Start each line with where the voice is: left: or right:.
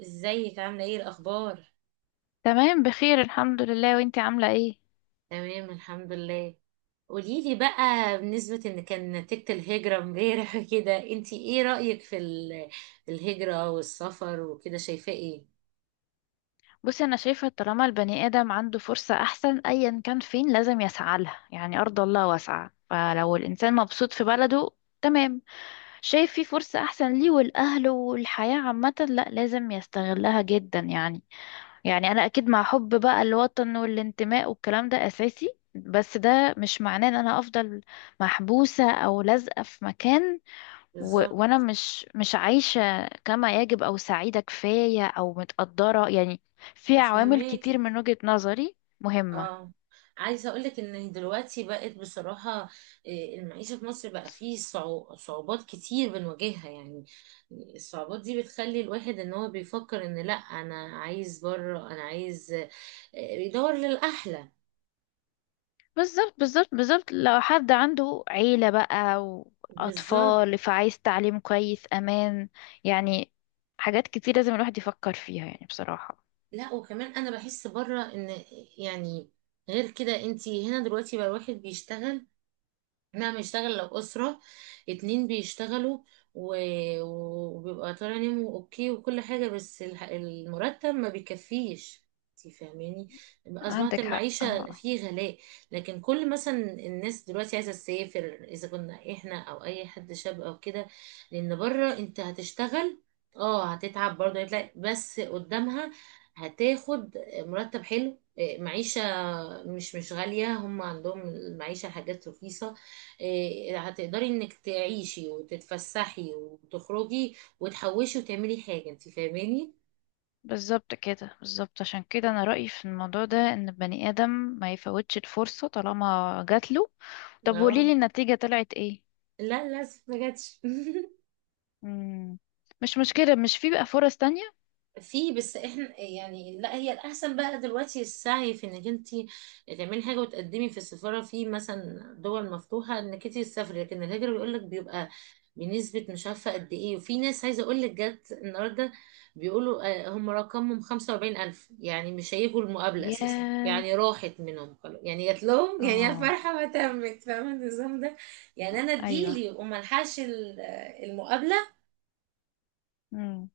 right: ازيك عاملة ايه الأخبار؟
left: تمام، بخير الحمد لله. وانتي عاملة ايه؟
right: تمام الحمد لله. قوليلي بقى بالنسبة ان كان نتيجة الهجرة امبارح كده، انتي ايه رأيك في الهجرة والسفر وكده، شايفاه ايه؟
left: بصي، انا شايفة طالما البني ادم عنده فرصة احسن ايا كان فين لازم يسعى لها. يعني ارض الله واسعة، فلو الانسان مبسوط في بلده تمام، شايف في فرصة احسن ليه والاهل والحياة عامة، لا لازم يستغلها جدا يعني. يعني انا اكيد مع حب بقى الوطن والانتماء والكلام ده اساسي، بس ده مش معناه ان انا افضل محبوسة او لازقة في مكان. وانا
right: بالظبط.
left: مش عايشة كما يجب او سعيدة كفاية او متقدرة يعني. في عوامل كتير
right: فهماكي.
left: من وجهة نظري مهمة.
right: اه، عايزة اقولك ان دلوقتي بقت بصراحة المعيشة في مصر بقى فيه صعوبات كتير بنواجهها يعني. الصعوبات دي بتخلي الواحد ان هو بيفكر ان لا، انا عايز بره، انا عايز بيدور للأحلى.
left: بالظبط بالظبط بالظبط، لو حد عنده عيلة بقى
right: بالظبط.
left: واطفال فعايز تعليم كويس، امان يعني، حاجات كتير لازم الواحد يفكر فيها يعني بصراحة.
right: لا، وكمان انا بحس بره ان يعني غير كده، انتي هنا دلوقتي بقى الواحد بيشتغل، نعم، يشتغل لو أسرة اتنين بيشتغلوا و... وبيبقى طالع نيمو اوكي وكل حاجة، بس المرتب ما بيكفيش، انتي فاهماني. أصبحت
left: عندك حق،
right: المعيشة
left: اه.
right: فيه غلاء. لكن كل مثلا الناس دلوقتي عايزة تسافر، إذا كنا إحنا أو أي حد شاب أو كده، لأن بره أنت هتشتغل، اه، هتتعب برضه، هتلاقي بس قدامها هتاخد مرتب حلو، معيشة مش غالية، هم عندهم المعيشة حاجات رخيصة، هتقدري انك تعيشي وتتفسحي وتخرجي وتحوشي وتعملي حاجة، انت فاهماني.
left: بالظبط كده، بالظبط، عشان كده انا رأيي في الموضوع ده ان البني ادم ما يفوتش الفرصة طالما جات له. طب
right: اه.
left: قوليلي النتيجة طلعت ايه؟
right: لا لا، ما جاتش.
left: مم. مش مشكلة، مش في بقى فرص تانية؟
right: في، بس احنا يعني لا، هي الاحسن بقى دلوقتي السعي في انك انت تعملي حاجه وتقدمي في السفاره في مثلا دول مفتوحه انك انت تسافري، لكن الهجره بيقول لك بيبقى بنسبه مش عارفه قد ايه، وفي ناس عايزه اقول لك جت النهارده بيقولوا هم رقمهم 45000 يعني مش هيجوا المقابله اساسا،
left: ياه.
right: يعني راحت منهم خلاص، يعني جات لهم يعني يا
left: اه.
right: فرحه ما تمت، فاهمه النظام ده. يعني انا
left: ايوه.
right: تجيلي وما الحقش المقابله
left: مم.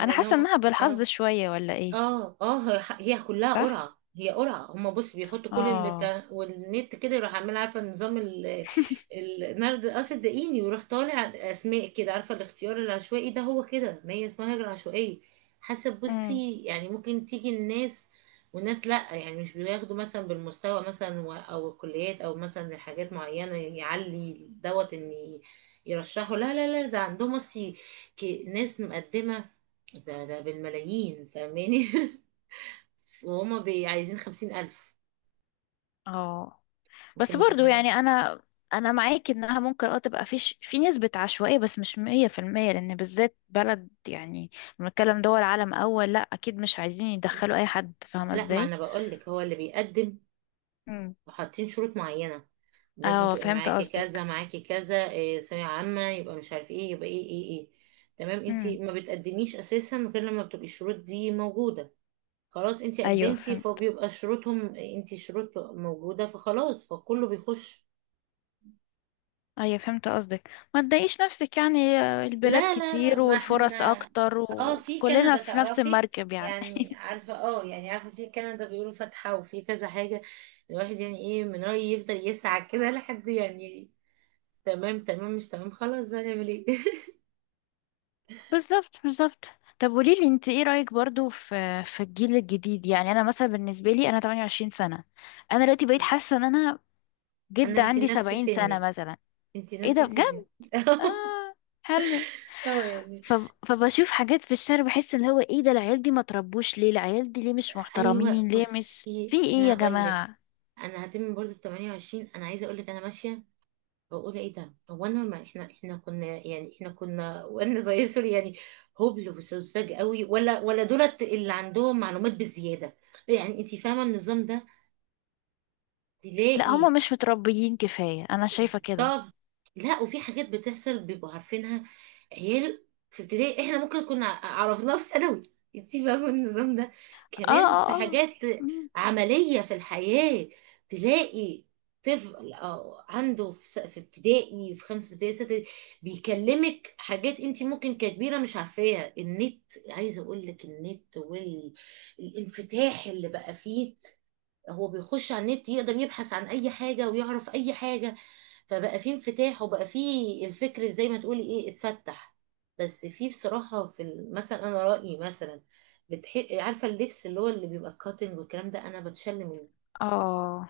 left: انا حاسة انها بالحظ
right: اه
left: شوية ولا ايه؟
right: اه اه، هي هي كلها
left: صح.
right: قرعة، هي قرعة، هما بص بيحطوا كل
left: اه.
right: والنت كده يروح عامل، عارفة نظام النرد الأسد الدقيقي، ويروح طالع أسماء كده، عارفة الاختيار العشوائي ده، هو كده ما هي اسمها هجرة عشوائية حسب.
left: امم.
right: بصي يعني ممكن تيجي الناس والناس لأ، يعني مش بياخدوا مثلا بالمستوى مثلا أو الكليات أو مثلا حاجات معينة يعلي دوت إن يرشحوا، لا لا لا، ده عندهم بصي ناس مقدمة ده ده بالملايين، فاهماني. وهما عايزين خمسين ألف،
left: اه،
right: انت
left: بس برضو
right: متخيلة.
left: يعني انا انا معاك انها ممكن اه تبقى فيش في نسبة عشوائية، بس مش مية في المية، لان بالذات بلد يعني بنتكلم دول عالم اول، لا اكيد مش عايزين يدخلوا اي حد، فاهمة
right: لا، ما
left: ازاي.
right: انا بقولك هو اللي بيقدم،
left: مم.
right: وحاطين شروط معينة لازم
left: اه
right: تبقي
left: فهمت
right: معاكي
left: قصدك.
right: كذا معاكي كذا إيه ثانوية عامة يبقى مش عارف ايه يبقى ايه ايه ايه. تمام، انت
left: امم.
right: ما بتقدميش اساسا غير لما بتبقي الشروط دي موجودة. خلاص انت
left: ايوه
right: قدمتي،
left: فهمت.
right: فبيبقى شروطهم، انت شروط موجودة، فخلاص، فكله بيخش.
left: ايوه فهمت قصدك، ما تضايقيش نفسك يعني، آه، البلاد
right: لا،
left: كتير
right: ما
left: والفرص
right: احنا
left: اكتر،
right: اه في
left: وكلنا
right: كندا
left: في نفس
right: تعرفي،
left: المركب يعني.
right: يعني عارفة، اه، يعني عارفة في كندا بيقولوا فاتحة، وفي كذا حاجة. الواحد يعني ايه، من رأيي يفضل يسعى كده لحد يعني. تمام تمام، مش تمام، خلاص بقى نعمل ايه.
left: بالظبط بالظبط. طب قوليلي، انت ايه رأيك برضو في في الجيل الجديد؟ يعني انا مثلا، بالنسبة لي، انا 28 سنة. انا دلوقتي بقيت حاسة ان انا جد
right: انا انتي
left: عندي
right: نفس
left: 70 سنة
right: سني،
left: مثلا.
right: انتي
left: ايه
right: نفس
left: ده بجد؟
right: سني.
left: اه. حلو.
right: اه، يعني
left: ف... فبشوف حاجات في الشارع بحس ان هو ايه ده، العيال دي ما تربوش ليه؟ العيال دي ليه مش
right: ايوه.
left: محترمين؟ ليه مش
right: بصي،
left: في ايه
right: انا
left: يا
right: هقول لك،
left: جماعة؟
right: انا هتم برضه ال 28، انا عايزه اقول لك انا ماشيه بقول ايه ده، هو انا ما احنا احنا كنا يعني احنا كنا وانا زي سوري يعني هبل وسذاج قوي، ولا دولت اللي عندهم معلومات بزياده، يعني انت فاهمه النظام ده.
left: لا هما
right: تلاقي،
left: مش متربيين كفاية، انا شايفة كده.
right: بالظبط. لا، وفي حاجات بتحصل بيبقوا عارفينها، عيال في ابتدائي احنا ممكن كنا عرفناها في ثانوي، انتي فاهمة النظام ده.
left: اه
right: كمان في
left: اه اه.
right: حاجات
left: مم.
right: عملية في الحياة، تلاقي طفل أو عنده في في ابتدائي، في خمسة ابتدائي، ستة ابتدائي، بيكلمك حاجات انتي ممكن ككبيرة مش عارفاها. النت، عايزة اقول لك النت والانفتاح اللي بقى فيه، هو بيخش على النت يقدر يبحث عن اي حاجة ويعرف اي حاجة، فبقى فيه انفتاح، وبقى فيه الفكر زي ما تقولي ايه، اتفتح. بس فيه بصراحة في مثلا انا رأيي مثلا، عارفة اللبس اللي هو اللي بيبقى الكاتنج والكلام ده، انا بتشل منه.
left: اه،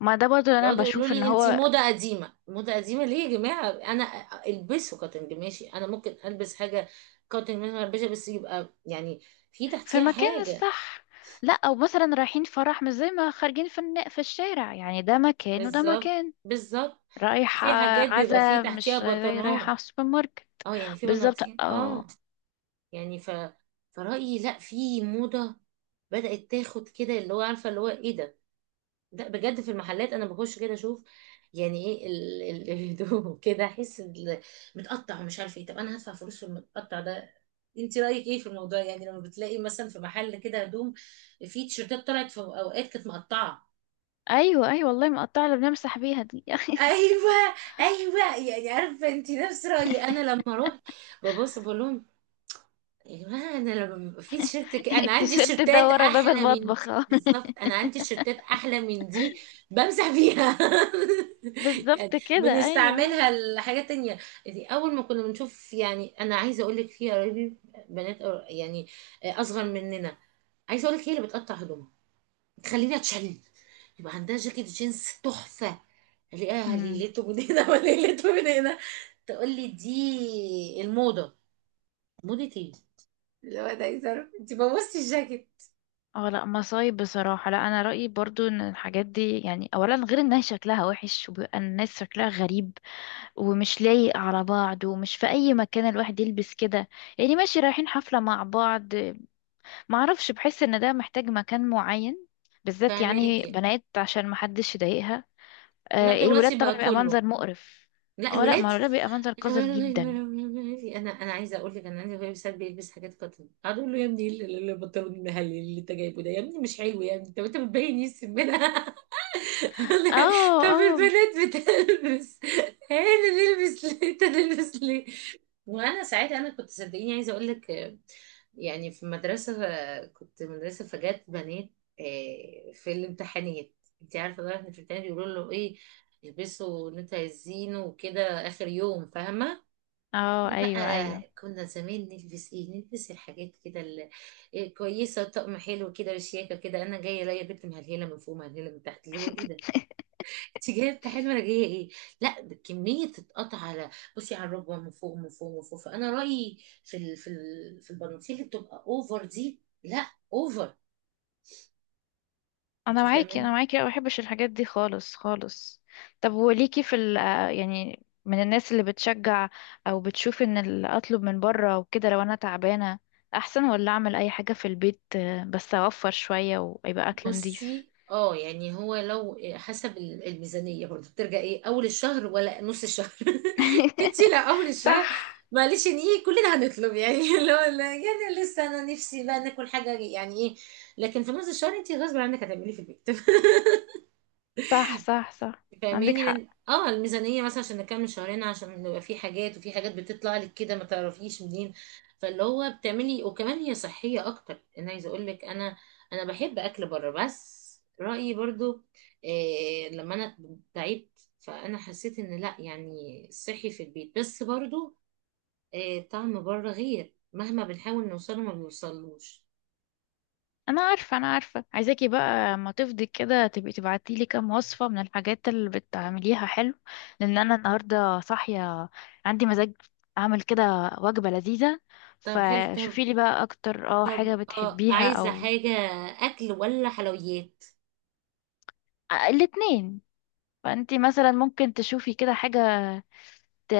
left: ما ده برضو اللي انا
right: يقعدوا يقولوا
left: بشوف ان
right: لي انتي
left: هو
right: موضة قديمة، موضة قديمة ليه يا جماعة، انا البسه كاتنج ماشي، انا ممكن البس حاجة كاتنج ماشي، ما البسها، بس يبقى يعني في
left: في
right: تحتيها
left: مكان
right: حاجة.
left: الصح. لا او مثلا رايحين فرح مش زي ما خارجين في في الشارع يعني، ده مكان وده
right: بالظبط
left: مكان.
right: بالظبط.
left: رايحة
right: في حاجات بيبقى في
left: عزا
right: تحتيها
left: مش زي
right: بطانات.
left: رايحة في سوبر ماركت.
right: اه، يعني في
left: بالظبط
right: بناطيل، اه.
left: اه.
right: يعني ف، فرأيي لا، في موضة بدأت تاخد كده اللي هو، عارفة اللي هو ايه ده، ده بجد في المحلات، انا بخش كده اشوف يعني ايه الهدوم. كده احس متقطع، ومش عارفه ايه، طب انا هدفع فلوس في المتقطع ده. انت رأيك ايه في الموضوع يعني، لما بتلاقي مثلا في محل كده هدوم، في تيشيرتات طلعت في اوقات كانت مقطعة.
left: ايوه ايوه والله، مقطعة اللي بنمسح بيها دي.
right: ايوه ايوه، يعني عارفه انت نفس رايي. انا لما اروح ببص بقول لهم يا جماعة، أنا لما بيبقى في تيشيرت كده، أنا عندي
left: التيشيرت ده
right: تيشيرتات
left: ورا باب
right: أحلى من
left: المطبخ،
right: دي
left: آه.
right: بالظبط، أنا عندي تيشيرتات أحلى من دي، بمسح فيها. يعني
left: بالظبط كده ايوه
right: بنستعملها لحاجات تانية. دي أول ما كنا بنشوف، يعني أنا عايزة أقول لك في قرايبي بنات يعني أصغر مننا، عايزة أقول لك هي اللي بتقطع هدومها تخليني أتشل، يبقى عندها جاكيت جينز تحفة، ألاقيها
left: ايوه.
right: ليلته من هنا وليلته من هنا، تقول لي دي الموضة. موضة إيه؟ اللي هو ده يزار، انت بوظتي الجاكيت.
left: اه لا مصايب بصراحة. لا انا رأيي برضو ان الحاجات دي يعني، اولا غير انها شكلها وحش وبيبقى الناس شكلها غريب ومش لايق على بعض، ومش في اي مكان الواحد يلبس كده يعني. ماشي رايحين حفلة مع بعض، معرفش، بحس ان ده محتاج مكان معين، بالذات يعني
right: فاهماكي.
left: بنات عشان محدش يضايقها.
right: لا
left: آه الولاد
right: دلوقتي
left: طبعا
right: بقى
left: بيبقى
right: كله،
left: منظر مقرف.
right: لا
left: اه لا،
right: الولاد.
left: ما الولاد بيبقى منظر قذر جدا.
right: انا عايزه اقول لك انا عندي اخويا ساعات بيلبس حاجات قطن، اقعد اقول له يا ابني، ايه البنطلون المهلي اللي انت جايبه ده يا ابني، مش حلو يا ابني، طب انت بتبين ايه السمنه.
left: اه
right: طب
left: اه
right: البنات بتلبس، انا نلبس ليه، انت نلبس ليه. وانا ساعتها انا كنت صدقيني عايزه اقول لك، يعني في مدرسه، كنت مدرسه، فجات بنات في الامتحانات، انت عارفه بقى في الامتحانات بيقولوا له ايه، يلبسوا ان انتوا عايزينه وكده اخر يوم، فاهمه.
left: اه.
right: احنا
left: ايوه
right: بقى
left: ايوه.
right: كنا زمان نلبس ايه، نلبس الحاجات كده كويسه، طقم حلو كده وشياكه كده، انا جايه الاقي بنت مهلهله من فوق مهلهله من تحت، اللي هو ايه ده، انت جايب كحيل مرجية ايه، لا كمية تتقطع على، بصي على الركبة، من فوق، فانا رأيي في ال... في ال... في البناطيل اللي بتبقى اوفر دي لا، اوفر،
left: انا
right: انت
left: معاكي، انا
right: فاهماني.
left: معاكي، أنا ما بحبش الحاجات دي خالص خالص. طب وليكي في ال، آه، يعني من الناس اللي بتشجع او بتشوف ان اطلب من بره وكده لو انا تعبانه احسن، ولا اعمل اي حاجه في البيت آه، بس اوفر شويه ويبقى اكل نضيف.
right: بصي اه، يعني هو لو حسب الميزانية برضه، بترجع ايه، اول الشهر ولا نص الشهر؟ انت لا، اول
left: صح
right: الشهر معلش ان ايه، كلنا هنطلب يعني، اللي هو لا يعني لسه، انا نفسي بقى ناكل حاجة يعني ايه، لكن في نص الشهر انت غصب عنك هتعملي إيه في البيت،
left: صح صح. صح عندك
right: فاهماني. لان
left: حق.
right: اه الميزانيه مثلا عشان نكمل شهرين، عشان نبقى في حاجات، وفي حاجات بتطلع لك كده ما تعرفيش منين، فاللي هو بتعملي، وكمان هي صحيه اكتر. انا عايزه اقول لك انا بحب اكل بره، بس رايي برضو إيه، لما انا تعبت فانا حسيت ان لا يعني صحي في البيت، بس برضو إيه، طعم بره غير، مهما بنحاول نوصله ما بيوصلوش.
left: انا عارفه انا عارفه، عايزاكي بقى اما تفضي كده تبقي تبعتي لي كام وصفه من الحاجات اللي بتعمليها حلو، لان انا النهارده صاحيه، عندي مزاج اعمل كده وجبه لذيذه.
right: طب حلو، طب
left: فشوفي لي بقى اكتر اه حاجه
right: طب
left: بتحبيها
right: عايزه
left: او،
right: حاجه اكل ولا حلويات؟
left: آه، الاتنين. فانتي مثلا ممكن تشوفي كده حاجه ت...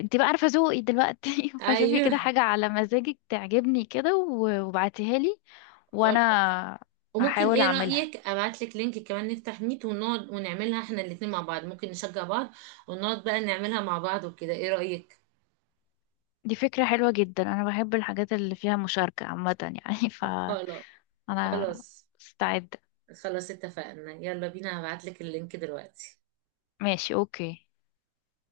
left: انتي بقى عارفه ذوقي دلوقتي، فشوفي
right: ايوه.
left: كده حاجه على مزاجك تعجبني كده وابعتيها لي وانا
right: وممكن
left: هحاول
right: ايه
left: اعملها.
right: رأيك ابعت لك لينك كمان، نفتح ميت ونقعد ونعملها احنا الاتنين مع بعض، ممكن نشجع بعض، ونقعد بقى نعملها مع بعض وكده، ايه رأيك؟
left: دي فكرة حلوة جدا، أنا بحب الحاجات اللي فيها مشاركة عامة يعني.
right: خلاص.
left: فأنا
right: خلاص
left: استعد.
right: خلاص اتفقنا، يلا بينا، هبعت لك اللينك دلوقتي.
left: ماشي، أوكي.